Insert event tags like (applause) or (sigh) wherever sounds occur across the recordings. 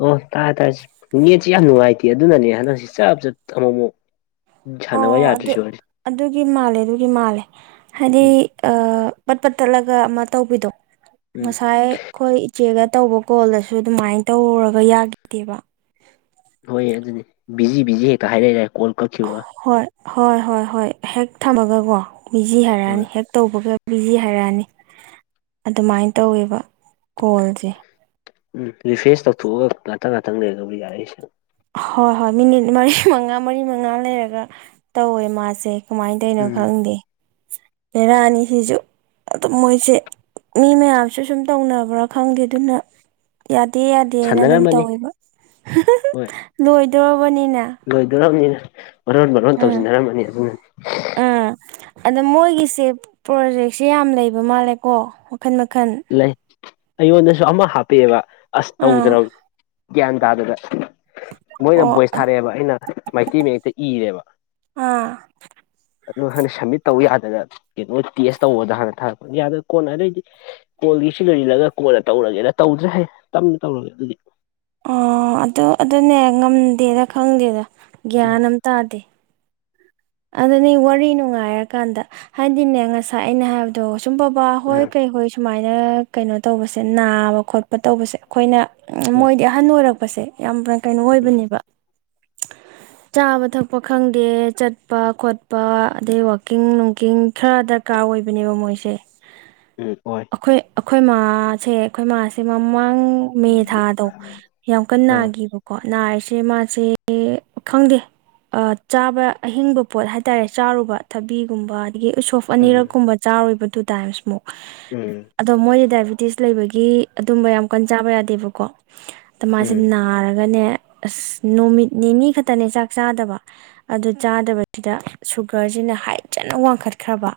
ꯑꯣ ꯇꯥꯔꯦ ꯇꯥꯔꯦ ꯅꯦꯠꯁꯤ ꯌꯥꯝ ꯅꯨꯡꯉꯥꯏꯇꯦ ꯑꯗꯨꯅꯅꯦ ꯍꯟꯗꯛꯁꯤ ꯆꯞ ꯆꯞ ꯑꯃꯨꯛ ꯑꯃꯨꯛ ꯎꯝ ꯁꯥꯟꯅꯕ ꯑꯣ ꯑꯗꯨ ꯌꯥꯗ꯭ꯔꯤꯁꯦ ꯍꯧꯖꯤ ꯑꯗꯨꯒꯤ ꯃꯥꯜꯂꯦ ꯑꯗꯨꯒꯤ ꯃꯥꯜꯂꯦ ꯍꯥꯏꯗꯤ ꯎꯝ ꯑ ꯄꯠ ꯄꯠ ꯇꯠꯂꯒ ꯑꯃ ꯇꯧꯕꯤꯗꯣ ꯎꯝ ꯉꯁꯥꯏ ꯑꯩꯈꯣꯏ ꯏꯆꯦꯒ ꯇꯧꯕ ꯀꯣꯜꯗꯁꯨ ꯑꯗꯨꯃꯥꯏꯅ ꯇꯧꯔꯒ ꯌꯥꯈꯤꯗꯦꯕ ꯍꯣꯏ ꯑꯗꯨꯅꯤ ꯕꯤꯖꯤ ꯕꯤꯖꯤ ꯍꯦꯛꯇ ꯍꯥꯏꯔꯛ ꯂꯩꯔꯦ ꯀꯣꯜ ꯀꯛꯈꯤꯕꯒ ꯍꯣꯏ ꯍꯣꯏ ꯍꯣꯏ ꯍꯣꯏ ꯍꯦꯛ ꯊꯝꯃꯒꯀꯣ ꯕꯤꯖꯤ ꯍꯣꯏ ꯍꯥꯏꯔꯛꯅꯤ ꯍꯦꯛ ꯇꯧꯕꯒ ꯕꯤꯖꯤ ꯍꯥꯏꯔꯛꯑꯅꯤ ꯑꯗꯨꯃꯥꯏꯅ ꯇꯧꯋꯦꯕ ꯀꯣꯜꯁꯦ ꯎꯝ ꯔꯤꯐ꯭ꯔꯦꯁ ꯇꯧꯊꯣꯛꯑꯒ ꯉꯥꯛꯇꯪ ꯉꯥꯛꯇꯪ ꯂꯩꯔꯒ ꯑꯃꯨꯛ ꯌꯥꯔꯛꯏꯁꯦ ꯍꯣꯏ ꯍꯣꯏ ꯃꯤꯅꯤꯠ ꯃꯔꯤ ꯃꯉꯥ ꯃꯔꯤ ꯃꯉꯥ ꯂꯩꯔꯒ ꯇꯧꯋꯦ ꯃꯥꯁꯦ ꯀꯃꯥꯏꯅ ꯇꯧꯅꯣ ꯎꯝ ꯈꯪꯗꯦ ꯕꯦꯔꯥꯅꯤꯁꯤꯁꯨ ꯑꯗꯨꯝ ꯃꯣꯏꯁꯦ ꯃꯤ ꯃꯌꯥꯝꯁꯨ ꯁꯨꯝ ꯇꯧꯅꯕ꯭ꯔꯥ ꯈꯪꯗꯦ ꯑꯗꯨꯅ ꯌꯥꯗꯦ ꯌꯥꯗꯦꯅ ꯑꯗꯨꯝ ꯁꯥꯟꯅꯔꯝꯃꯅꯤ ꯇꯧꯋꯦꯕ ꯍꯣꯏ ꯂꯣꯏꯗꯣꯔꯕꯅꯤꯅ ꯂꯣꯏꯗꯣꯔꯕꯅꯤꯅ ꯃꯔꯣꯟ ꯃꯔꯣꯟ ꯎꯝ ꯇꯧꯁꯤꯟꯅꯔꯝꯃꯅꯤ ꯑꯗꯨꯅꯅꯤ ꯎꯝ ꯑꯗ ꯃꯣꯏꯒꯤꯁꯦ ꯄ꯭ꯔꯣꯖꯦꯛꯁꯦ ꯌꯥꯝ ꯂꯩꯕ ꯃꯥꯜꯂꯦꯀꯣ ꯃꯈꯟ ꯃꯈꯟ ꯂꯩ ꯑꯩꯉꯣꯟꯗꯁꯨ ꯑꯃ ꯍꯥꯞꯄꯑꯦꯕ ꯑꯁ ꯑꯥ ꯇꯧꯗ꯭ꯔꯕꯅꯤ ꯒ꯭ꯌꯥꯟ ꯇꯥꯗꯦꯗ ꯃꯣꯏꯅ ꯑꯣ ꯚꯣꯏꯁ ꯊꯥꯔꯛꯑꯦꯕ ꯑꯩꯅ ꯃꯩꯇꯩ ꯃꯌꯦꯛꯇ ꯏꯔꯦꯕ ꯑꯥ ꯑꯗꯨ ꯍꯥꯟꯅ ꯁꯝꯃꯤꯠ ꯇꯧ ꯌꯥꯗ ꯗ ꯀꯩꯅꯣ ꯇꯦꯁ ꯇꯧꯕꯗ ꯍꯥꯟꯅ ꯊꯥꯔꯛꯄ ꯌꯥꯗ ꯀꯣꯟꯅ ꯑꯗꯩꯗꯤ ꯀꯣꯜꯒꯤ ꯁꯤ ꯂꯣꯏꯁꯤꯜꯂꯒ ꯀꯣꯜꯅ ꯇꯧꯔꯒꯦꯅ ꯇꯧꯗ꯭ꯔꯦ ꯍꯩ ꯇꯞꯅ ꯇꯧꯔꯒꯦ ꯑꯗꯨꯗꯤ ꯑꯣ ꯑꯗꯨ ꯑꯗꯨꯅꯦ ꯉꯝꯗꯦꯅ ꯈꯪꯗꯦꯗ ꯒ꯭ꯌꯥꯟ ꯎꯝ ꯑꯃ ꯇꯥꯗꯦ ꯑꯗꯨꯅꯤ ꯋꯥꯔꯤ ꯅꯨꯡꯉꯥꯏꯔꯀꯥꯟꯗ ꯍꯥꯏꯗꯤꯅꯦ ꯉꯁꯥꯏ ꯑꯩꯅ ꯍꯥꯏꯕ ꯑꯗꯣ ꯁꯨꯝ ꯕꯕꯥ ꯍꯣꯏ ꯀꯩ ꯍꯣꯏ ꯁꯨꯃꯥꯏꯅ ꯀꯩꯅꯣ ꯇꯧꯕꯁꯦ ꯅꯥꯕ ꯈꯣꯠꯄ ꯇꯧꯕꯁꯦ ꯑꯩꯈꯣꯏꯅ ꯎꯝ ꯃꯣꯏꯗꯤ ꯑꯍꯟ ꯑꯣꯏꯔꯛꯄꯁꯦ ꯌꯥꯝ ꯀꯩꯅꯣ ꯑꯣꯏꯕꯅꯦꯕ ꯆꯥꯕ ꯊꯛꯄ ꯈꯪꯗꯦꯠ ꯋꯠ ꯆꯠꯄ ꯈꯣꯠꯄ ꯑꯗꯩ ꯋꯥꯛꯀꯤꯡ ꯅꯨꯡꯀꯤꯡ ꯈꯔ ꯗꯔꯀꯥꯔ ꯑꯣꯏꯕꯅꯦꯕ ꯃꯣꯏꯁꯦ ꯎꯝ ꯍꯣꯏ ꯑꯩꯈꯣꯏ ꯑꯩꯈꯣꯏ ꯃꯥꯥꯁꯦ ꯑꯩꯈꯣꯏ ꯃꯥꯁꯦ ꯃꯃꯥꯡ ꯃꯦ ꯊꯥꯗꯣ ꯌꯥꯝ ꯀꯟꯅ ꯑꯥ ꯅꯥꯈꯤꯕꯀꯣ ꯅꯥꯔꯤꯁꯦ ꯃꯥꯁꯦ ꯈꯪꯗꯦ ꯆꯥꯕ ꯑꯍꯤꯡꯕ ꯄꯣꯠ ꯍꯥꯏꯇꯥꯔꯦ ꯆꯥꯔꯨꯕ ꯊꯕꯤꯒꯨꯝꯕ ꯑꯗꯒꯤ ꯎꯁꯣꯐ ꯎꯝ ꯑꯅꯤꯔꯛꯀꯨꯝꯕ ꯆꯥꯔꯨꯕ ꯇꯨ ꯇꯥꯏꯝꯁ ꯃꯨꯛ ꯎꯝ ꯑꯗꯣ ꯃꯣꯏꯗꯤ ꯗꯥꯏꯕꯤꯇꯤꯁ ꯂꯩꯕꯒꯤ ꯑꯗꯨꯝꯕ ꯌꯥꯝ ꯀꯟ ꯆꯥꯕ ꯌꯥꯗꯦꯕꯀꯣ ꯗ ꯃꯥꯁꯦ ꯎꯝ ꯅꯥꯔꯒꯅꯦ ꯑꯁ ꯅꯨꯃꯤꯠ ꯅꯤꯅꯤ ꯈꯛꯇꯅꯦ ꯆꯥꯛ ꯆꯥꯗꯕ ꯑꯗꯨ ꯆꯥꯗꯕ ꯁꯤꯗ ꯁꯨꯒꯔꯖꯤꯅ ꯍꯥꯏꯠꯖꯅ ꯋꯥꯡꯈꯠꯈ꯭ꯔꯕ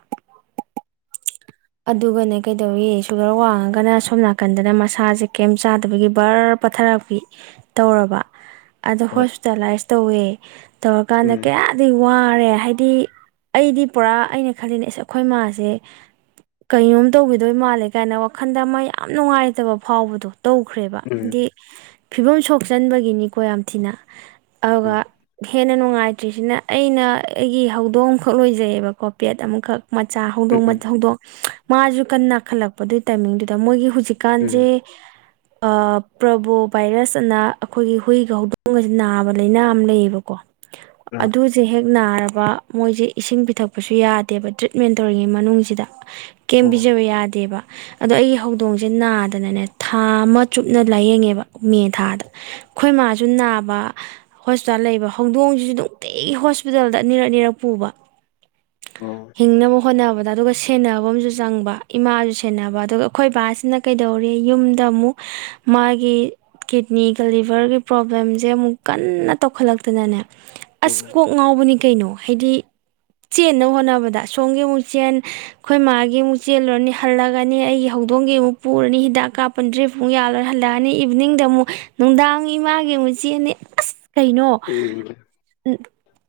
ꯑꯗꯨꯒꯅꯦ ꯀꯩꯗꯧꯋꯏ ꯁꯨꯒꯔ ꯋꯥꯡꯉꯒꯅ ꯁꯣꯝ ꯅꯥꯀꯟꯗꯅ ꯃꯁꯥꯁꯦ ꯀꯦꯝ ꯆꯥꯗꯕꯒꯤ ꯕꯔꯞ ꯄꯊꯔꯥꯄꯤ ꯇꯧꯔꯕ ꯑꯗꯣ ꯍꯣꯏ ꯍꯣꯁꯄꯤꯇꯥꯂꯥꯏꯁ ꯇꯧꯋꯦ ꯇꯧꯔꯀꯥꯟꯗ ꯎꯝ ꯀꯌꯥꯝ ꯑꯗꯩ ꯋꯥꯔꯦ ꯍꯥꯏꯗꯤ ꯑꯩꯗꯤ ꯄꯨꯔꯥ ꯑꯩꯅ ꯈꯜꯂꯤꯅꯦ ꯑꯁ ꯑꯩꯈꯣꯏ ꯃꯥꯥꯁꯦ ꯀꯩꯅꯣꯝ ꯇꯧꯕꯤꯗꯣꯏ ꯃꯥꯜꯂꯦ ꯀꯥꯏꯅ ꯋꯥꯈꯟꯗ ꯑꯃ ꯌꯥꯝ ꯅꯨꯡꯉꯥꯏꯇꯕ ꯐꯥꯎꯕꯗꯣ ꯇꯧꯈ꯭ꯔꯦꯕ ꯎꯝ ꯍꯥꯏꯗꯤ ꯐꯤꯕꯝ ꯁꯣꯛꯆꯟꯕꯒꯤꯅꯤꯀꯣ ꯌꯥꯝ ꯊꯤꯅ ꯑꯗꯨꯒ ꯎꯝ ꯍꯦꯟꯅ ꯅꯨꯡꯉꯥꯏ ꯆꯇ꯭ꯔꯤꯁꯤꯅ ꯑꯩꯅ ꯑꯩꯒꯤ ꯍꯧꯗꯣꯡ ꯑꯃꯈꯛ ꯂꯣꯏꯖꯩꯌꯦꯕ ꯀꯣ ꯄꯦꯠ ꯑꯃꯈꯛ ꯃꯆꯥ ꯍꯧꯗꯣꯡ ꯎꯝ ꯍꯧꯗꯣꯛ ꯃꯥꯁꯨ ꯀꯟꯅ ꯅꯥꯈꯠꯂꯛꯄ ꯑꯗꯨꯏ ꯇꯥꯏꯃꯤꯡꯗꯨꯗ ꯃꯣꯏꯒꯤ ꯎꯝ ꯍꯧꯨꯖꯤꯛꯀꯥꯟꯖꯦ ꯑ ꯄ꯭ꯔꯕꯣ ꯚꯥꯏꯔꯁ ꯑꯅ ꯑꯩꯈꯣꯏꯒꯤ ꯍꯨꯏꯒ ꯍꯧꯗꯣꯡꯒꯁꯤ ꯅꯥꯕ ꯂꯥꯏꯅꯥ ꯑꯃ ꯂꯩꯌꯦꯕꯀꯣ ꯑꯥ ꯑꯗꯨ ꯁꯦ ꯍꯦꯛ ꯅꯥꯔꯕ ꯃꯣꯏꯁꯦ ꯏꯁꯤꯡ ꯄꯤꯊꯛꯄꯁꯨ ꯌꯥꯗꯦꯕ ꯇ꯭ꯔꯤꯠꯃꯦꯟ ꯇꯧꯔꯤꯉꯩ ꯃꯅꯨꯡꯁꯤꯗ ꯀꯦꯝ ꯑꯣ ꯄꯤꯖꯕ ꯌꯥꯗꯦꯕ ꯑꯗꯣ ꯑꯩꯒꯤ ꯍꯧꯗꯣꯡꯁꯦ ꯅꯥꯗꯅꯅꯦ ꯊꯥ ꯑꯃ ꯆꯨꯞꯅ ꯂꯥꯏꯌꯦꯡꯉꯦꯕ ꯃꯦ ꯊꯥꯗ ꯑꯩꯈꯣꯏ ꯃꯥꯁꯨ ꯅꯥꯕ ꯍꯣꯁꯄꯤꯇꯥꯜ ꯂꯩꯕ ꯍꯧꯗꯣꯡꯁꯤꯁꯨ ꯅꯨꯡꯇꯤꯒꯤ ꯍꯣꯁꯄꯤꯇꯥꯜꯗ ꯑꯅꯤꯔꯛ ꯑꯅꯤꯔꯛ ꯄꯨꯕ ꯑꯣ ꯍꯤꯡꯅꯕ ꯍꯣꯠꯅꯕꯗ ꯑꯗꯨꯒ ꯁꯦꯟꯅꯕ ꯑꯃꯁꯨ ꯆꯪꯕ ꯏꯃꯥꯁꯨ ꯁꯦꯟꯅꯕ ꯑꯗꯨꯒ ꯑꯩꯈꯣꯏ ꯕꯥꯁꯤꯅ ꯀꯩꯗꯧꯔꯦ ꯌꯨꯝꯗ ꯑꯃꯨꯛ ꯃꯥꯒꯤ ꯀꯤꯠꯅꯤꯒ ꯂꯤꯚꯔꯒꯤ ꯄ꯭ꯔꯣꯕ꯭ꯂꯦꯝꯁꯦ ꯑꯃꯨꯛ ꯀꯟꯅ ꯇꯧꯈꯠꯂꯛꯇꯅꯅꯦ ꯎꯝ ꯑꯁ ꯎꯝ ꯀꯣꯛ ꯉꯥꯎꯕꯅꯤ ꯀꯩꯅꯣ ꯍꯥꯏꯗꯤ ꯆꯦꯟꯅꯕ ꯍꯣꯠꯅꯕꯗ ꯑꯁꯣꯝꯒꯤ ꯑꯃꯨꯛ ꯆꯦꯟ ꯑꯩꯈꯣꯏ ꯃꯥꯒꯤ ꯑꯃꯨꯛ ꯆꯦꯜꯂꯨꯔꯅꯤ ꯍꯜꯂꯑꯅꯤ ꯑꯩꯒꯤ ꯍꯧꯗꯣꯡꯒꯤ ꯑꯃꯨꯛ ꯄꯨꯔꯅꯤ ꯍꯤꯗꯥꯛ ꯀꯥꯞꯄꯅꯤ ꯗ꯭ꯔꯤꯕ ꯑꯃꯨꯛ ꯌꯥꯜꯂꯣꯏ ꯍꯜꯂꯛꯑꯅꯤ ꯏꯚꯅꯤꯡꯗ ꯑꯃꯨꯛ ꯅꯨꯡꯗꯥꯡ ꯏꯃꯥꯒꯤ ꯑꯃꯨꯛ ꯆꯦꯟꯅꯤ ꯑꯁ ꯀꯩꯅꯣ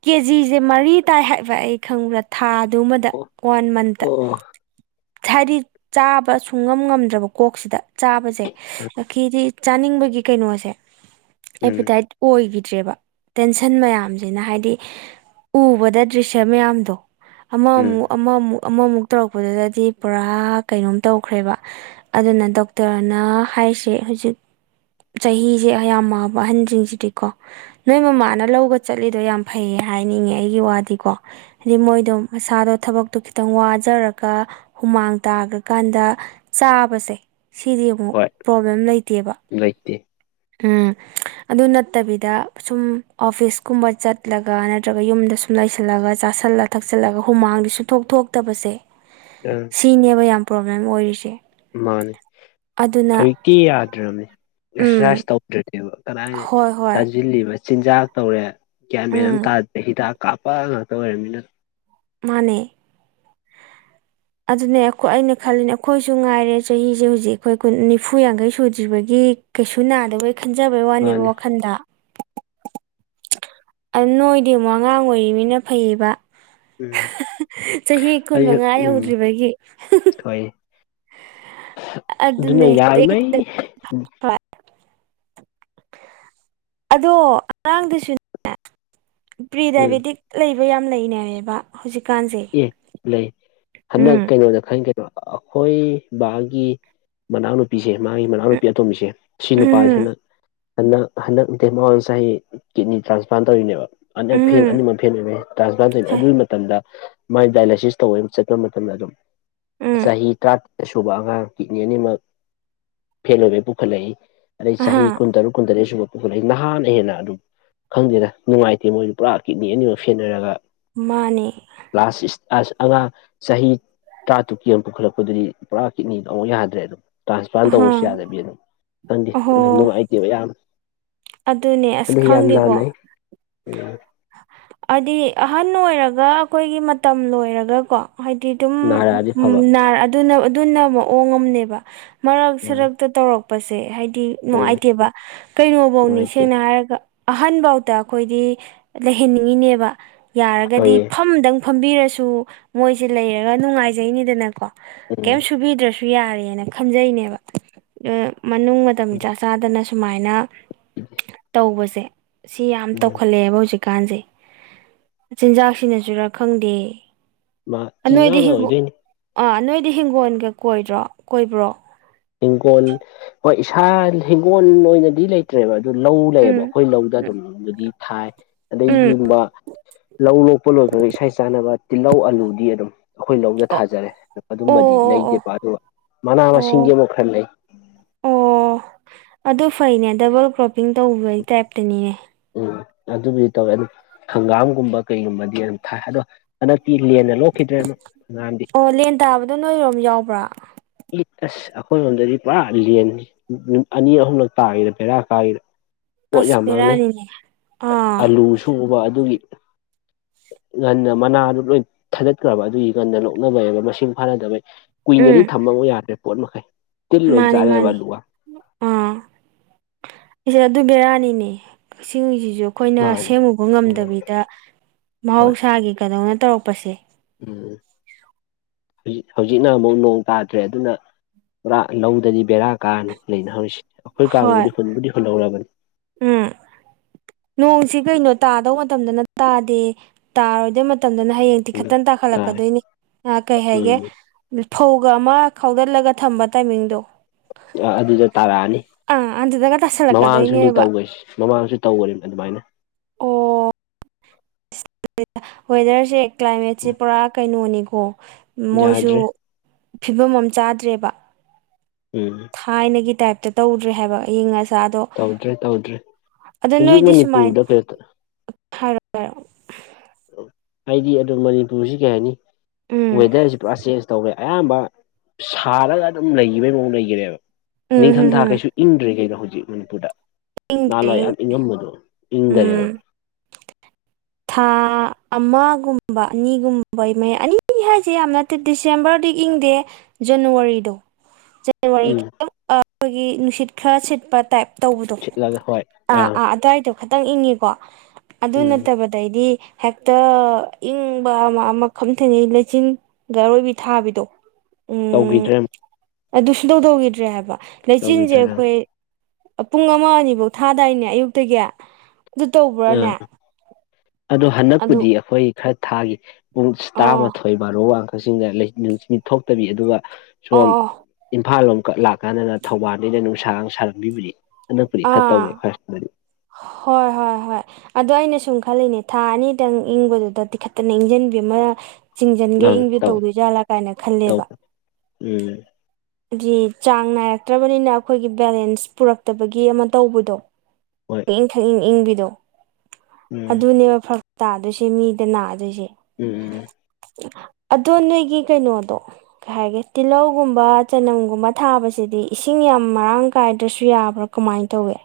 ꯀꯦꯖꯤꯁꯦ ꯃꯔꯤ ꯇꯥꯏ ꯍꯥꯏꯕ ꯑꯩ ꯈꯪꯕ꯭ꯔꯥ ꯊꯥꯗꯨꯃꯗ ꯑꯣ ꯋꯥꯟ ꯃꯟ ꯑꯣ ꯍꯥꯏꯗꯤ ꯆꯥꯕ ꯁꯨꯡ ꯉꯝ ꯉꯝꯗ꯭ꯔꯕ ꯀꯣꯛꯁꯤꯗ ꯆꯥꯕꯁꯦ ꯑꯈꯈꯤꯗꯤ ꯆꯥꯅꯤꯡꯕꯒꯤ ꯀꯩꯅꯣꯁꯦ ꯎꯝ ꯑꯦꯄꯤꯇꯥꯏꯠ ꯑꯣꯏꯒꯤꯗ꯭ꯔꯦꯕ ꯇꯦꯟꯁꯟ ꯃꯌꯥꯝꯖꯤꯅ ꯍꯥꯏꯗꯤ ꯎꯕꯗ ꯗ꯭ꯔꯤꯁ꯭ꯌ ꯃꯌꯥꯝꯗꯣ ꯎꯝ ꯑꯃꯃꯨꯛ ꯑꯃꯃꯨꯛ ꯑꯃꯃꯨꯛ ꯇꯧꯔꯛꯄꯗꯨꯗꯗꯤ ꯄꯨꯔꯥ ꯀꯩꯅꯣꯝ ꯇꯧꯈ꯭ꯔꯦꯕ ꯑꯗꯨꯅ ꯗꯣꯛꯇꯔꯅ ꯍꯥꯏꯁꯦ ꯍꯧꯖꯤꯛ ꯆꯍꯤꯖꯦ ꯑꯌꯥꯝꯃꯥꯑꯕ ꯑꯍꯟꯖꯤꯡꯖꯤꯗꯤꯀꯣ ꯅꯣꯏ ꯃꯃꯥꯅ ꯂꯧꯒ ꯆꯠꯂꯤꯗꯣ ꯌꯥꯝ ꯐꯩꯌꯦ ꯍꯥꯏꯅꯤꯡꯉꯦ ꯑꯩꯒꯤ ꯋꯥꯗꯤꯀꯣ ꯍꯥꯏꯗꯤ ꯃꯣꯏꯗꯣ ꯃꯁꯥꯗꯣ ꯊꯕꯛꯇꯣ ꯈꯤꯇꯪ ꯋꯥ ꯊꯖꯔꯒ ꯍꯨꯃꯥꯡ ꯇꯥꯒ꯭ꯔꯀꯥꯟꯗ ꯆꯥꯕꯖꯦ ꯁꯤꯗꯤ ꯑꯃꯨꯛ ꯍꯣꯏ ꯄ꯭ꯔꯣꯕ꯭ꯂꯦꯝ ꯂꯩꯇꯦꯕ ꯂꯩꯇꯦ ꯎꯝ ꯑꯗꯨ ꯅꯠꯇꯕꯤꯗ ꯁꯨꯝ ꯑꯣꯐꯤꯁꯀꯨꯝꯕ ꯆꯠꯂꯒ ꯅꯠꯇ꯭ꯔꯒ ꯌꯨꯝꯗ ꯁꯨꯝ ꯂꯩꯁꯜꯂꯒ ꯆꯥꯥꯁꯜꯂ ꯊꯛꯆꯜꯂꯒ ꯍꯨꯃꯥꯡꯗꯤ ꯁꯨꯊꯣꯛ ꯊꯣꯛꯇꯕꯁꯦ (unintelligible) ꯁꯤꯅꯦꯕ ꯌꯥꯝ ꯄ꯭ꯔꯣꯕ꯭ꯂꯦꯝ ꯑꯣꯏꯔꯤꯁꯦ ꯃꯥꯅꯦ ꯑꯗꯨꯅ ꯍꯧꯖꯤꯛꯇꯤ ꯌꯥꯗ꯭ꯔꯕꯅꯤ ꯎꯝ ꯑꯦꯛꯁꯔꯁꯥꯏꯁ ꯇꯧ ꯗ꯭ꯔꯗꯤꯕ ꯀꯗꯥꯏ ꯍꯣꯏ ꯍꯣꯏ ꯆꯥꯖꯤꯜꯂꯤꯕ ꯆꯤꯟꯖꯥꯛ ꯇꯧꯔꯦ ꯒ꯭ꯌꯥꯟ ꯃꯦꯟ ꯑꯝ ꯎꯝ ꯇꯥꯗꯦ ꯍꯤꯗꯥꯛ ꯀꯥꯄꯄꯥ ꯉꯇ ꯑꯣꯏꯔꯃꯤꯅ ꯃꯥꯅꯦ ꯑꯗꯨꯅꯦ ꯑꯈꯣ ꯑꯩꯅ ꯈꯜꯂꯤꯅꯦ ꯑꯩꯈꯣꯏꯁꯨ ꯉꯥꯏꯔꯦ ꯆꯍꯤꯖꯦ ꯍꯧꯖꯤꯛ ꯑꯩꯈꯣꯏ ꯅꯤꯐꯨ ꯌꯥꯡꯈꯩ ꯁꯨꯗ꯭ꯔꯤꯕꯒꯤ ꯀꯩꯁꯨ ꯅꯥꯗꯕꯣꯏ ꯈꯟꯖꯕꯩ ꯋꯥꯅꯦꯕ ꯃꯥꯅꯦ ꯋꯥꯈꯟꯗ ꯑꯗꯨ ꯅꯣꯏꯗꯤ ꯑꯃꯨꯛ ꯑꯉꯥꯡ ꯑꯣꯏꯔꯤꯅꯤꯅ ꯐꯩꯌꯦꯕ ꯎꯝ ꯆꯍꯤ ꯀꯨꯟ ꯑꯩꯁꯨ ꯃꯉꯥ ꯎꯝ ꯌꯧꯗ꯭ꯔꯤꯕꯒꯤ ꯊꯣꯛꯏ ꯑꯗꯨꯅ ꯑꯗꯨꯅꯦ ꯌꯥꯔꯤꯉꯩ (inaudible) ꯍꯣꯏ ꯑꯗꯣ ꯑꯉꯥꯡꯗꯨꯁꯨꯅꯦ ꯎꯝ ꯄ꯭ꯔꯤꯗꯥꯏꯕꯦꯇꯤꯛ ꯂꯩꯕ ꯌꯥꯝ ꯂꯩꯅꯔꯦꯕ ꯍꯧꯖꯤꯛꯀꯥꯟꯁꯦ ꯂꯩ ꯍꯟꯗꯛ ꯎꯝ ꯀꯩꯅꯣꯗ ꯈꯪꯒꯦ ꯑꯩꯈꯣꯏ ꯕꯥꯒꯤ ꯃꯅꯥꯎꯅꯨ ꯄꯤꯁꯦ ꯃꯥꯒꯤ ꯃꯅꯥꯎ ꯅꯨꯨꯄꯤ ꯑꯇꯣꯝꯕꯤꯁꯦ ꯁꯤ ꯎꯝ ꯎꯝ ꯅꯨꯄꯥꯁꯤꯅ ꯍꯟꯗꯛ ꯍꯟꯗꯛ ꯅꯠꯇꯦ ꯃꯃꯥꯡ ꯆꯍꯤ ꯀꯤꯠꯅꯤ ꯇ꯭ꯔꯥꯟꯁꯄ꯭ꯂꯥꯟ ꯇꯧꯔꯤꯅꯦꯕ ꯍꯟꯗꯛ ꯐꯦꯜ ꯎꯝ ꯑꯅꯤꯃꯛ ꯐꯦꯟ ꯑꯣꯏꯕꯩ ꯇ꯭ꯔꯥꯟꯁꯄ꯭ꯂꯥꯟ ꯇꯩꯅꯤ ꯍꯦ ꯑꯗꯨꯏ ꯃꯇꯝꯗ ꯃꯥꯥꯏ ꯗꯥꯏꯂꯥꯏꯁꯤꯁ ꯇꯧꯕ ꯆꯠꯄ ꯃꯇꯝꯗ ꯑꯗꯨꯝ ꯎꯝ ꯆꯍꯤ ꯇꯔꯥꯇꯦꯠ ꯁꯨꯕ ꯑꯉꯥꯡ ꯀꯤꯠꯅꯤ ꯑꯅꯤꯃꯛ ꯐꯦꯜ ꯑꯣꯏꯕꯩ ꯄꯨꯈꯠꯂꯛꯏ ꯑꯗꯩ ꯑꯍꯥ ꯆꯍꯤ ꯀꯨꯟꯇꯔꯨꯛ ꯀꯨꯟꯇꯔꯦꯠꯁꯨꯕ ꯑꯗꯨ ꯑꯩ ꯅꯍꯥꯟꯅ ꯍꯦꯟꯅ ꯑꯗꯨꯝ ꯈꯪꯗꯦꯅ ꯅꯨꯡꯉꯥꯏꯇꯦ ꯃꯣꯏꯗꯨ ꯄꯨꯔꯥ ꯀꯤꯠꯅꯤ ꯑꯅꯤꯃꯛ ꯁꯦꯟꯅꯔꯒ ꯃꯥꯅꯦ ꯀ꯭ꯂꯥꯁ ꯑꯉꯥꯡ ꯆꯍꯤ ꯇꯔꯥ ꯇꯨꯛꯀꯤ ꯑꯃ ꯄꯨꯈꯠꯂꯛꯄꯗꯨꯗꯤ ꯄꯨꯔꯥ ꯀꯤꯠꯅꯤꯗ ꯑꯃꯨꯛ ꯌꯥꯗ꯭ꯔꯦ ꯑꯗꯨꯝ ꯇ꯭ꯔꯥꯟꯁꯄ꯭ꯂꯥꯟ ꯑꯍꯥ ꯇꯧꯕꯁꯨ ꯌꯥꯗꯕꯤ ꯑꯗꯨꯝ ꯈꯪꯗꯦ ꯑꯍꯣ ꯑꯗꯨ ꯅꯨꯡꯉꯥꯏꯇꯦꯕ ꯌꯥꯝ ꯑꯗꯨꯅꯦ ꯑꯁ ꯈꯪꯗꯦꯀꯣ (unintelligible) ꯍꯥꯏꯗꯤ ꯑꯍꯟ ꯑꯣꯏꯔꯒ ꯑꯩꯈꯣꯏꯒꯤ ꯃꯇꯝ ꯂꯣꯏꯔꯒꯀꯣ ꯍꯥꯏꯗꯤ ꯑꯗꯨꯝ ꯅꯥꯔꯛꯑꯗꯤ ꯐꯕ ꯅꯥꯔ ꯑꯗꯨꯅ ꯑꯗꯨꯅ ꯃꯑꯣꯡꯉꯝꯅꯦꯕ ꯃꯔꯛ ꯎꯝ ꯁꯔꯛ ꯇꯧꯔꯛꯄꯁꯦ ꯍꯥꯏꯗꯤ ꯍꯣꯏꯌꯦ ꯅꯨꯡꯉꯥꯏꯇꯦꯕ ꯀꯩꯅꯣꯐꯧꯅꯤ ꯅꯨꯡꯉꯥꯏꯇꯦ ꯁꯦꯡꯅ ꯍꯥꯏ ꯍꯥꯏꯔꯒ ꯑꯍꯟ ꯐꯥꯎꯗ ꯑꯩꯈꯣꯏꯗꯤ ꯂꯩꯍꯟꯅꯤꯡꯉꯤꯅꯦꯕ ꯌꯥꯔꯒꯗꯤ ꯍꯣꯏꯌꯦ ꯐꯝꯗꯪ ꯐꯝꯕꯤꯔꯁꯨ ꯃꯣꯏꯁꯦ ꯂꯩꯔꯒ ꯅꯨꯡꯉꯥꯏꯖꯩꯅꯤꯗꯅꯀꯣ ꯎꯝ ꯀꯩꯝ ꯁꯨꯕꯤꯗ꯭ꯔꯁꯨ ꯌꯥꯔꯦꯅ ꯈꯟꯖꯩꯅꯦꯕ ꯃꯅꯨꯡ ꯃꯇꯝꯆꯥ ꯆꯥꯗꯅ ꯁꯨꯃꯥꯏꯅ (unintelligible) ꯇꯧꯕꯁꯦ ꯁꯤ ꯌꯥꯝ ꯎꯝ ꯇꯧꯈꯠꯂꯛꯑꯦꯕ ꯍꯧꯖꯤꯛ ꯀꯥꯟꯁꯦ ꯆꯤꯟꯖꯥꯛꯁꯤꯅ ꯆꯔꯥ ꯈꯪꯗꯦ ꯃꯥ ꯅꯣꯏꯗꯤ ꯆꯤꯟꯖꯥꯛꯅ ꯍꯤꯡꯒꯣꯟ ꯑꯣꯏꯗꯣꯏꯅꯤ ꯑꯥ ꯅꯣꯏꯗꯤ ꯍꯤꯡꯒꯣꯜꯒ ꯀꯣꯏꯗ꯭ꯔꯣ ꯀꯣꯏꯕ꯭ꯔꯣ ꯍꯤꯡꯒꯣꯜ ꯍꯣꯏ ꯏꯁꯥ ꯍꯤꯡꯒꯣꯜ ꯑꯣꯏꯅꯗꯤ ꯂꯩꯇ ꯠꯇ꯭ꯔꯦꯕ ꯑꯗꯨ ꯂꯧ ꯂꯩꯌꯦꯕ ꯎꯝ ꯑꯩꯈꯣꯏ ꯂꯧꯗ ꯑꯗꯨꯝꯕꯨꯗꯤ ꯊꯥꯏ ꯎꯝ ꯑꯗꯩꯒꯨꯝꯕ ꯂꯧ ꯂꯣꯛꯄ ꯂꯣꯏꯕꯒ ꯏꯁꯩ ꯆꯥꯅꯕ ꯇꯤꯜꯍꯧ ꯑꯂꯨꯗꯤ ꯑꯗꯨꯝ ꯑꯩꯈꯣꯏ ꯂꯧꯗ ꯑꯣ ꯊꯥꯖꯔꯦ ꯑꯗꯨꯝꯕꯗꯤ ꯑꯣ ꯑꯣ ꯂꯩꯇꯦꯕ ꯑꯗꯨꯒ ꯃꯅꯥ ꯑꯣ ꯃꯁꯤꯡꯗꯤ ꯑꯃꯨꯛ ꯈꯔ ꯂꯩ ꯑꯣ ꯑꯗꯨ ꯐꯩꯅꯦ ꯗꯕꯜ ꯀ꯭ꯔꯣꯞꯄꯤꯡ ꯇꯧꯕꯒꯤ ꯇꯥꯏꯞꯇꯅꯤꯅꯦ ꯎꯝ ꯑꯗꯨꯕꯨꯗꯤ ꯇꯧꯋꯦ ꯑꯗꯨ ꯍꯪꯒꯥꯝꯒꯨꯝꯕ ꯀꯩꯒꯨꯝꯕꯗꯤ ꯌꯥꯝ ꯊꯥꯏ ꯑꯗꯣ ꯍꯟꯗꯛꯇꯤ ꯂꯦꯟꯅ ꯂꯧꯈꯤꯗ꯭ꯔꯦ ꯑꯃ ꯑꯉꯝꯗꯤ ꯑꯣ ꯂꯦꯟ ꯇꯥꯕꯗꯣ ꯅꯣꯏꯔꯣꯝ ꯌꯥꯎꯕ꯭ꯔꯥ ꯏ ꯑꯁ ꯑꯩꯈꯣꯏꯔꯣꯝꯗꯗꯤ ꯄꯨꯔꯥ ꯂꯅꯤ ꯅꯨꯃꯤꯠ ꯑꯅꯤ ꯑꯍꯨꯝꯂꯛ ꯇꯥꯈꯤꯗ ꯄꯦꯔꯥ ꯀꯥꯏꯈꯤꯗ ꯄꯣꯠ ꯑꯁ ꯌꯥꯝ ꯃꯥꯡꯅꯩ ꯕꯦꯔꯥꯅꯤꯅꯦ ꯑꯥ ꯑꯂꯨ ꯁꯨꯕ ꯑꯗꯨꯒꯤ ꯉꯟꯅ ꯃꯅꯥꯗꯨ ꯂꯣꯏ ꯊꯥꯗꯠꯈ꯭ꯔꯕ ꯑꯗꯨꯒꯤ ꯉꯟꯅ ꯂꯣꯛꯅꯕꯩꯕ ꯃꯁꯤꯡ ꯐꯥꯅꯗꯕꯩ ꯀꯨꯏꯅꯗꯤ ꯎꯝ ꯊꯝꯃꯃꯨ ꯌꯥꯗ꯭ꯔꯦ ꯄꯣꯠ ꯃꯈꯩ ꯇꯤꯜ ꯂꯣꯏ ꯃꯥꯅꯤ ꯆꯥꯔꯛꯑꯦꯕ ꯃꯥꯅꯤ ꯑꯂꯨꯒ ꯑꯥ ꯑꯩꯁꯦ ꯑꯗꯨ ꯕꯤꯔꯌꯥꯅꯤꯅꯦ ꯀꯛꯁꯤꯡꯤꯡꯁꯤꯁꯨ ꯑꯩꯈꯣꯏꯅ ꯃꯥꯅ ꯁꯦꯝꯉꯨꯕ ꯎꯝ ꯉꯝꯗꯕꯤꯗ ꯍꯣꯏ ꯃꯍꯧꯁꯥꯒꯤ ꯀꯗꯧꯅ ꯇꯧꯔꯛꯄꯁꯦ ꯎꯝ ꯍꯧꯖꯤ ꯍꯧꯖꯤꯛꯅ ꯑꯃꯨꯛ ꯅꯣꯡ ꯇꯥꯗ꯭ꯔꯦ ꯑꯗꯨꯅ ꯄꯨꯔꯥ ꯂꯧꯗꯗꯤ ꯕꯦꯔꯥ ꯀꯥꯔꯅꯤ ꯂꯩꯅꯍꯧꯔꯤꯁꯤꯦ ꯑꯩꯈꯣꯏ ꯍꯣꯏ ꯀꯥꯡꯕꯨꯗꯤ ꯍꯨꯟꯕꯨꯗꯤ ꯍꯨꯜꯍꯧꯔꯕꯅꯤ ꯎꯝ ꯅꯣꯡꯁꯤ ꯀꯩꯅꯣ ꯇꯥꯗꯧ ꯃꯇꯝꯗꯅ ꯇꯥꯗꯦ ꯇꯥꯔꯣꯏꯗꯕ ꯃꯇꯝꯗꯅ ꯍꯌꯦꯡ ꯤ ꯈꯈꯤꯇꯪ ꯇꯥꯔꯦ ꯇꯥꯈꯠꯂꯛꯀꯗꯣꯏꯅꯤ ꯀꯩ ꯍꯥꯏꯒꯦ ꯎꯝ ꯐꯧꯒ ꯑꯃ ꯈꯥꯎꯗꯠꯂꯒ ꯊꯝꯕ ꯇꯥꯏꯃꯤꯡꯗꯣ ꯑꯗꯨꯗ ꯇꯥꯔꯛꯑꯅꯤ ꯑꯥ ꯑꯗꯨꯗꯒ ꯃꯃꯥꯡꯁꯨꯅꯤ ꯇꯥꯁꯜꯂꯛꯀꯗꯣꯏꯅꯦꯕ ꯇꯧꯒ꯭ꯔꯤꯁꯤ ꯃꯃꯥꯡꯁꯨ ꯇꯧꯒ꯭ꯔꯤꯝꯅꯤ ꯑꯗꯨꯃꯥꯏꯅ ꯑꯣ ꯋꯦꯗꯔꯁꯦ ꯀ꯭ꯂꯥꯏꯃꯦꯠꯁꯦ ꯄꯨꯔꯥ ꯀꯩꯅꯣꯅꯤꯀꯣ ꯃꯣꯏꯁꯨ ꯌꯥꯗ꯭ꯔꯦ ꯐꯤꯕꯝ ꯑꯃ ꯆꯥꯗ꯭ꯔꯦꯕ ꯎꯝ ꯊꯥꯏꯅꯒꯤ ꯇꯥꯏꯞꯇ ꯇꯧꯗ꯭ꯔꯦ ꯍꯥꯏꯕ ꯑꯩ ꯉ ꯑꯗꯨ ꯇꯧꯗ꯭ꯔꯦ ꯇꯧꯗ꯭ꯔꯦ ꯍꯧꯖꯤꯛ ꯅꯣꯏꯗꯤ ꯁꯨꯃꯥꯏꯅ ꯃꯅꯤꯄꯨꯔꯗ ꯀꯩꯅꯣ ꯍꯥꯏꯔꯣ ꯍꯥꯏꯔꯣ ꯍꯥꯏꯗꯤ ꯑꯗꯨ ꯃꯅꯤꯄꯨꯔꯁꯤ ꯀꯩ ꯍꯥꯏꯅꯤ ꯎꯝ ꯋꯦꯗꯔꯁꯤ ꯄꯨꯔꯥ ꯆꯦꯟꯖ ꯇꯧꯋꯦ ꯑꯌꯥꯝꯕ ꯁꯥꯔꯒ ꯑꯗꯨꯝ ꯂꯩꯕꯩ ꯃꯑꯣꯡ ꯂꯩꯒꯅꯦꯦꯕ ꯎꯝ ꯍꯝ ꯅꯤꯡꯊꯝꯊꯥ ꯍꯝ ꯀꯩꯁꯨ ꯏꯪꯗ꯭ꯔꯤ ꯀꯩꯅꯣ ꯍꯧꯖꯤꯛ ꯃꯅꯤꯄꯨꯔꯗ ꯏꯪꯗ꯭ꯔꯦ ꯅꯍꯥꯟꯋꯥꯏ ꯌꯥꯝ ꯏꯪꯗ꯭ꯔꯦ ꯏꯪꯉꯝꯕꯗꯣ ꯏꯪꯗꯔꯦꯕ ꯎꯝ ꯊꯥ ꯑꯃꯒꯨꯝꯕ ꯑꯅꯤꯒꯨꯝꯕꯩ ꯃꯌꯥ ꯑꯅꯤ ꯍꯥꯏꯁꯦ ꯌꯥꯝꯅ ꯅꯠꯇꯦ ꯗꯤꯁꯦꯝꯕꯔꯗꯤ ꯏꯪꯗꯦ ꯖꯅꯋꯥꯔꯤꯗꯣ (inaudible) ꯎꯝ ꯅꯨꯡꯁꯤꯠ ꯈꯔ ꯁꯤꯠꯄ ꯇꯥꯏꯞ ꯇꯧꯕꯗꯣ ꯁꯤꯠꯂꯒ ꯍꯣꯏ ꯑꯥ ꯑꯥ ꯑꯗꯨꯋꯥꯏꯗꯣ ꯈꯇꯪ ꯏꯪꯉꯤꯀꯣ ꯑꯗꯨꯅ ꯎꯝ ꯑꯗꯩꯗꯤ ꯍꯦꯛꯇ ꯏꯪꯕ ꯑꯃ ꯑꯃ ꯈꯝꯊꯅꯩ ꯂꯩꯆꯤꯟ ꯒꯥꯔꯣꯏꯕꯤ ꯊꯥꯕꯤꯗꯣ ꯇꯧꯈꯤꯗ꯭ꯔꯦ ꯑꯗꯨꯁꯨꯨꯡ ꯇꯧꯗꯧꯈꯤꯗ꯭ꯔꯦ ꯍꯥꯏꯕ ꯂꯩꯆꯤꯟꯁꯦ ꯇꯧꯈꯤꯗ꯭ꯔꯦ ꯑꯥ ꯑꯩꯈꯣꯏ ꯄꯨꯡ ꯑꯃ ꯑꯅꯤꯐꯧ ꯊꯥꯗꯥꯏꯅꯦ ꯑꯌꯨꯛꯇꯒꯤ ꯑꯗꯨ ꯇꯧꯕ꯭ꯔꯥꯅꯦ ꯑꯥ ꯑꯗꯣ ꯑꯗꯨ ꯍꯟꯗꯛꯄꯨꯗꯤ ꯑꯩꯈꯣꯏ ꯈꯔ ꯊꯥꯈꯤ ꯄꯨꯡ ꯑꯣ ꯇꯔꯥꯃꯥꯊꯣꯏ ꯕꯥꯔꯣ ꯋꯥꯡ ꯀꯛꯆꯤꯡꯗ ꯅꯨꯡꯁꯤꯤ ꯊꯣꯛꯇꯕꯤ ꯑꯗꯨꯒ ꯑꯣ ꯁꯣꯝ ꯑꯣ ꯏꯝꯐꯥꯜ ꯂꯣꯝ ꯀ ꯂꯥꯛꯀꯥꯟꯗ ꯊꯧꯕꯥꯜꯅꯤꯩꯅ ꯅꯨꯡꯁꯥ ꯅꯨꯡ ꯁꯥ ꯂꯟꯕꯤꯕꯅꯤ ꯑꯅꯛꯄꯗꯤ ꯈꯔ ꯑꯥ ꯇꯧꯋꯦꯣꯏꯗꯤ ꯍꯣꯏ ꯍꯣꯏ ꯍꯣꯏ ꯑꯗꯣ ꯑꯩꯅ ꯁꯨꯝ ꯈꯜꯂꯤꯅꯦ ꯊꯥ ꯑꯅꯤꯗꯪ ꯏꯪꯕꯗꯨꯗ ꯇꯤꯈꯠꯇꯅ ꯏꯪꯖꯟꯕꯤ ꯑꯃ ꯆꯤꯡꯖꯟꯒꯩ ꯑꯪ ꯏꯪꯕꯤ ꯇꯧꯋꯦ ꯇꯧꯗꯣꯏꯖꯥꯠꯂꯥ ꯀꯥꯏꯅ ꯈꯜꯂꯦꯕ ꯇꯧꯋꯦ ꯎꯝ ꯍꯥꯏꯗꯤ ꯆꯥꯡ ꯅꯥꯏꯔꯛꯇ꯭ꯔꯕꯅꯤꯅ ꯑꯩꯈꯣꯏꯒꯤ ꯕꯦꯂꯦꯟꯁ ꯄꯨꯔꯛꯇꯕꯒꯤ ꯑꯃ ꯇꯧꯕꯗꯣ ꯍꯣꯏ ꯈꯪꯏꯪ ꯈꯪꯏꯪ ꯏꯪꯕꯤꯗꯣ ꯎꯝ ꯑꯗꯨꯅꯦꯕ ꯐꯔꯛ ꯇꯥꯗꯣꯏꯁꯦ ꯃꯤꯗ ꯅꯥꯗꯣꯏꯁꯦ ꯎꯝ ꯎꯝ ꯑꯗꯣ ꯅꯣꯏꯒꯤ ꯀꯩꯅꯣꯗꯣ ꯀꯩ ꯍꯥꯏꯒꯦ ꯇꯤꯜꯍꯧꯒꯨꯝꯕ ꯆꯅꯝꯒꯨꯝꯕ ꯊꯥꯕꯁꯤꯗꯤ ꯏꯁꯤꯡ ꯌꯥꯝ ꯃꯔꯥꯡ ꯀꯥꯏꯗ꯭ꯔꯁꯨ ꯌꯥꯕ꯭ꯔꯥ ꯀꯃꯥꯏꯅ ꯇꯧꯋꯦ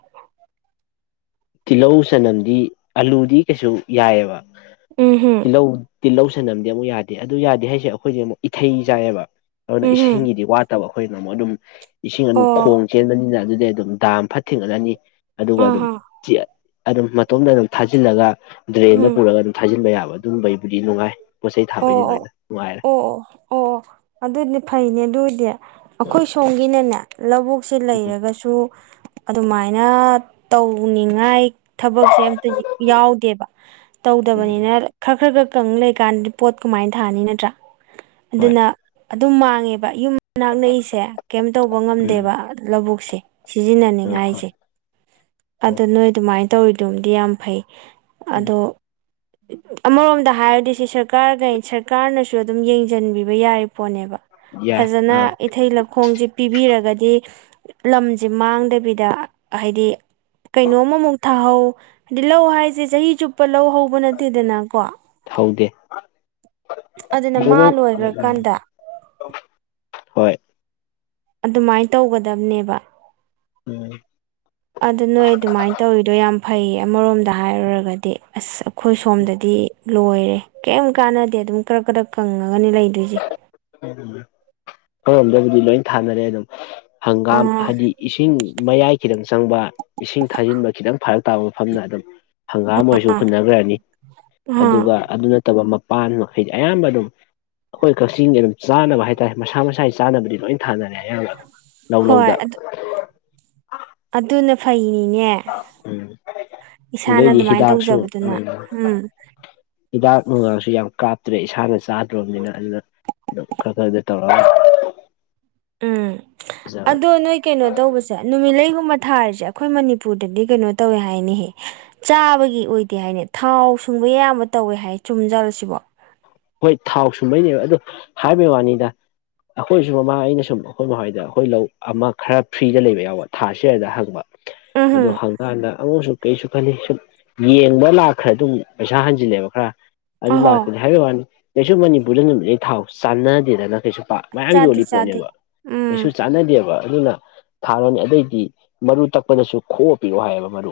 ꯇꯤꯜꯍꯧ ꯆꯅꯝꯗꯤ ꯑꯂꯨꯗꯤ ꯀꯩꯁꯨ ꯌꯥꯏꯑꯦꯕ ꯎꯝ ꯍꯝ ꯇꯤꯜꯍꯧ ꯇꯤꯜꯍꯧ ꯁꯟꯝꯗꯤ ꯑꯃꯨꯛ ꯌꯥꯗꯦ ꯑꯗꯨ ꯌꯥꯗꯦ ꯍꯥꯏꯁꯦ ꯑꯩꯈꯣꯏꯁꯦ ꯑꯃꯨꯛ ꯏꯊꯩ ꯆꯥꯏꯑꯕ ꯑꯗꯨꯅ ꯎꯝ ꯍꯝ ꯏꯁꯤꯡꯒꯤꯗꯤ ꯋꯥꯠꯇꯕ ꯑꯩꯈꯣꯏꯅ ꯑꯃꯨꯛ ꯑꯗꯨꯝ ꯏꯁꯤꯡ ꯑꯣ ꯑꯗꯨ ꯈꯣꯡ ꯆꯦꯟꯕꯅꯤꯅ ꯑꯗꯨꯗꯩ ꯑꯗꯨꯝ ꯗꯥꯝ ꯐꯠꯇ ꯊꯤꯡꯒꯠꯂꯅꯤ ꯑꯗꯨꯒ ꯑꯥ ꯑꯗꯨꯝ ꯍꯥ ꯑꯗꯨꯝ ꯃꯇꯣꯝꯗ ꯑꯗꯨꯝ ꯊꯥꯖꯤꯜꯂꯒ ꯗ꯭ꯔꯦꯟꯗ ꯎꯝ ꯄꯨꯔꯒ ꯑꯗꯨꯝ ꯊꯥꯖꯤꯟꯕ ꯌꯥꯕ ꯑꯗꯨꯝꯕꯩꯕꯨꯗꯤ ꯅꯨꯡꯉꯥꯏ ꯄꯣꯠ ꯆꯩ ꯑꯣ ꯊꯥꯕꯩꯁꯤꯗꯤ ꯂꯣꯏꯅ ꯅꯨꯡꯉꯥꯏꯔꯦ ꯑꯣ ꯑꯣ ꯑꯣ ꯑꯣ ꯑꯗꯨꯗꯤ ꯐꯩꯅꯦ ꯑꯗꯨꯗꯤ ꯎꯝ ꯑꯩꯈꯣꯏ ꯁꯣꯝꯒꯤꯅꯅꯦ ꯂꯧꯕꯨꯛꯁꯦ ꯎꯝ ꯂꯩꯔꯒꯁꯨ ꯑꯗꯨꯃꯥꯏꯅ ꯇꯧꯅꯤꯡꯉꯥꯏ ꯊꯕꯛꯁꯦ ꯑꯝꯇ ꯌꯥꯎꯗꯦꯕ ꯎꯝ ꯇꯧꯗꯕꯅꯤꯅ ꯈꯔ ꯈꯔ ꯈꯔ ꯀꯪ ꯂꯩꯀꯥꯟꯗ ꯄꯣꯠ ꯀꯃꯥꯏꯅ ꯊꯥꯅꯤ ꯅꯠꯇ꯭ꯔꯥ ꯍꯣꯏ ꯑꯗꯨꯅ ꯑꯗꯨꯝ ꯃꯥꯡꯉꯦꯕ ꯌꯨꯝ ꯃꯅꯥꯛ ꯅꯛꯏꯁꯦ ꯀꯩꯝ ꯇꯧꯕ ꯎꯝ ꯉꯝꯗꯦꯕ ꯂꯧꯕꯨꯛꯁꯦ ꯎꯝ ꯍꯣꯏ ꯁꯤꯖꯤꯟꯅꯅꯤꯡꯉꯥꯏꯁꯦ ꯎꯝ ꯑꯗꯣ ꯅꯣꯏ ꯑꯗꯨꯃꯥꯏꯅ ꯇꯧꯔꯤꯗꯨꯕꯨꯗꯤ ꯌꯥꯝ ꯐꯩ ꯑꯗꯣ ꯑꯃꯔꯣꯝꯗ ꯍꯥꯏꯔꯗꯤ ꯁꯤ ꯁꯔꯀꯥꯔꯒ ꯁꯔꯀꯥꯔꯅꯁꯨ ꯑꯗꯨꯝ ꯌꯦꯡꯁꯤꯟꯕꯤꯕ ꯌꯥꯔꯤ ꯄꯣꯠꯅꯦꯕ ꯎꯝ ꯌꯥꯏ ꯐꯖꯅ ꯑꯥ ꯏꯊꯩ ꯂꯧ ꯈꯣꯡꯁꯦ ꯄꯤꯕꯤꯔꯒꯗꯤ ꯂꯝꯁꯦ ꯃꯥꯡꯗꯕꯤꯗ ꯍꯥꯏꯗꯤ ꯀꯩꯅꯣꯝ ꯑꯃꯃꯨꯛ ꯊꯥꯍꯧ ꯍꯥꯏꯗꯤ ꯂꯧ ꯍꯥꯏꯁꯦ ꯆꯍꯤ ꯆꯨꯞꯄ ꯂꯧ ꯍꯧꯕ ꯅꯠꯇꯦꯗꯅꯀꯣ ꯍꯧꯗꯦ ꯑꯗꯨꯅ ꯃꯥ ꯂꯣꯏꯈ꯭ꯔꯀꯥꯟꯗ ꯍꯣꯏ ꯑꯗꯨꯃꯥꯏꯅ ꯇꯧꯒꯗꯕꯅꯦꯕ ꯎꯝ ꯑꯗ ꯅꯣꯏ ꯑꯗꯨꯃꯥꯏꯅ ꯇꯧꯔꯤꯗꯣ ꯌꯥꯝ ꯐꯩꯌꯦ ꯑꯃꯔꯣꯝꯗ ꯍꯥꯏꯔꯨꯔꯒꯗꯤ ꯑꯁ ꯑꯩꯈꯣꯏ ꯁꯣꯝꯗꯗꯤ ꯂꯣꯏꯔꯦ ꯀꯩꯝ ꯀꯥꯟꯅꯗꯦ ꯑꯗꯨꯝ ꯀꯔꯛ ꯀꯔꯛ ꯀꯪꯉꯒꯅꯤ ꯂꯩꯗꯣꯏꯁꯦ ꯑꯩꯈꯣꯏ ꯔꯣꯝꯗꯕꯨꯗꯤ ꯂꯣꯏ ꯊꯥꯅꯔꯦ ꯑꯗꯨꯝ ꯍꯪꯒꯥꯝ ꯑꯥ ꯍꯥꯏꯗꯤ ꯏꯁꯤꯡ ꯃꯌꯥꯏ ꯈꯤꯇꯪ ꯆꯪꯕ ꯏꯁꯤꯡ ꯊꯥꯖꯤꯟꯕ ꯈꯤꯇꯪ ꯐꯔꯛ ꯇꯥꯕ ꯃꯐꯝꯗ ꯑꯗꯨꯝ ꯍꯪꯒꯥꯝ ꯑꯣꯏꯣꯏꯔꯁꯨ ꯍꯨꯟꯅꯈ꯭ꯔꯅꯤ ꯑꯥ ꯑꯗꯨꯒ ꯑꯗꯨꯅ ꯅꯠꯇꯕ ꯃꯄꯥꯟ ꯍꯥꯏꯗꯤ ꯑꯌꯥꯝꯕ ꯑꯗꯨꯝ ꯑꯩꯈꯣꯏ ꯏꯁꯤꯡ ꯑꯗꯨꯝ ꯆꯥꯅꯕ ꯍꯥꯏꯇꯥꯔꯦ ꯃꯁꯥ ꯃꯁꯥꯒꯤ ꯆꯥꯅꯕꯗꯤ ꯂꯣꯏ ꯊꯥꯅꯔꯦ ꯑꯌꯥꯝꯥꯛ ꯑꯗꯨ ꯂꯧ ꯍꯣꯏ ꯂꯧꯗ ꯑꯗꯨ ꯑꯗꯨꯅ ꯐꯩꯅꯤꯅꯦ ꯎꯝ ꯏꯁꯥꯅ ꯅꯣꯏꯒꯤ ꯑꯗꯨꯃꯥꯏꯅ ꯍꯤꯗꯥꯛꯁꯨ ꯎꯝ ꯇꯧꯖꯕꯗꯨꯅ ꯎꯝ ꯍꯤꯗꯥꯛ ꯅꯨꯡꯉꯥꯡꯁꯨ ꯌꯥꯝ ꯀꯥꯞꯇ꯭ꯔꯦ ꯏꯁꯥꯅ ꯆꯥꯗ꯭ꯔꯣꯕꯅꯤꯅ ꯑꯗꯨꯅ ꯈꯔ ꯈꯔ ꯗꯤ ꯇꯧꯔꯛ ꯎꯝ ꯑꯗꯣ ꯅꯣꯏ ꯀꯩꯅꯣ ꯇꯧꯕꯁꯦ ꯅꯨꯃꯤꯠꯂꯩꯒꯨꯝꯕ ꯊꯥꯔꯤꯁꯦ ꯑꯩꯈꯣꯏ ꯃꯅꯤꯄꯨꯔꯗꯗꯤ ꯀꯩꯅꯣ ꯇꯧꯋꯦ ꯍꯥꯏꯅꯦꯍꯦ ꯆꯥꯕꯒꯤ ꯑꯣꯏꯗꯦ ꯍꯥꯏꯅꯦ ꯊꯥꯎ ꯁꯨꯡꯕ ꯑꯌꯥꯝꯕ ꯇꯧꯋꯦ ꯍꯥꯏ ꯆꯨꯝꯖꯜꯂ ꯁꯤꯕꯣ ꯍꯣꯏ ꯊꯥꯎ ꯁꯨꯝꯕꯩꯅꯦꯕ ꯑꯗꯣ ꯍꯥꯏꯕꯩ ꯋꯥꯅꯤꯗ ꯑꯩꯈꯣꯏꯁꯨ ꯃꯃꯥ ꯑꯩꯅ ꯁꯨꯝ ꯑꯩꯈꯣꯏ ꯃꯥꯏꯗ ꯑꯩꯈꯣꯏ ꯂꯧ ꯑꯃ ꯈꯔ ꯐ꯭ꯔꯤꯗ ꯂꯩꯕ ꯌꯥꯎꯕ ꯊꯥꯥꯁꯔꯗ ꯍꯪꯕ ꯑꯗꯨ ꯎꯝꯍꯨꯝ ꯍꯪꯀꯥꯟꯗ ꯑꯃꯨꯛꯁꯨ ꯀꯩꯁꯨ ꯈꯜꯂꯤ ꯁꯨꯝ ꯌꯦꯡꯕ ꯂꯥꯛꯈ꯭ꯔ ꯑꯗꯨꯝ ꯄꯩꯁꯥ ꯍꯟꯖꯤꯜꯂꯦꯕ ꯈꯔ ꯑꯗꯨ ꯑꯍꯣ ꯂꯥꯛꯇꯗꯤ ꯍꯥꯏꯕ ꯋꯥꯅꯤ ꯀꯩꯁꯨ ꯃꯅꯤꯄꯨꯔꯗ ꯅꯨꯃꯤꯠꯂꯩ ꯊꯥꯎ ꯆꯥꯟꯅꯗꯦꯗꯅ ꯀꯩꯁꯨ ꯃꯌꯥꯝ ꯆꯥꯗꯦ ꯌꯣꯜꯂꯤ ꯆꯥꯗꯦ ꯄꯣꯠꯅꯦꯕ ꯀꯩꯁꯨ ꯎꯝ ꯆꯥꯟꯅꯗꯦꯕ ꯑꯗꯨꯅ ꯊꯥꯔꯣꯅꯤ ꯑꯗꯩꯗꯤ ꯃꯔꯨ ꯇꯛꯄꯗꯁꯨ ꯈꯣꯛꯑ ꯄꯤꯔꯛꯑꯣ ꯍꯥꯏꯌꯦꯕ ꯃꯔꯨ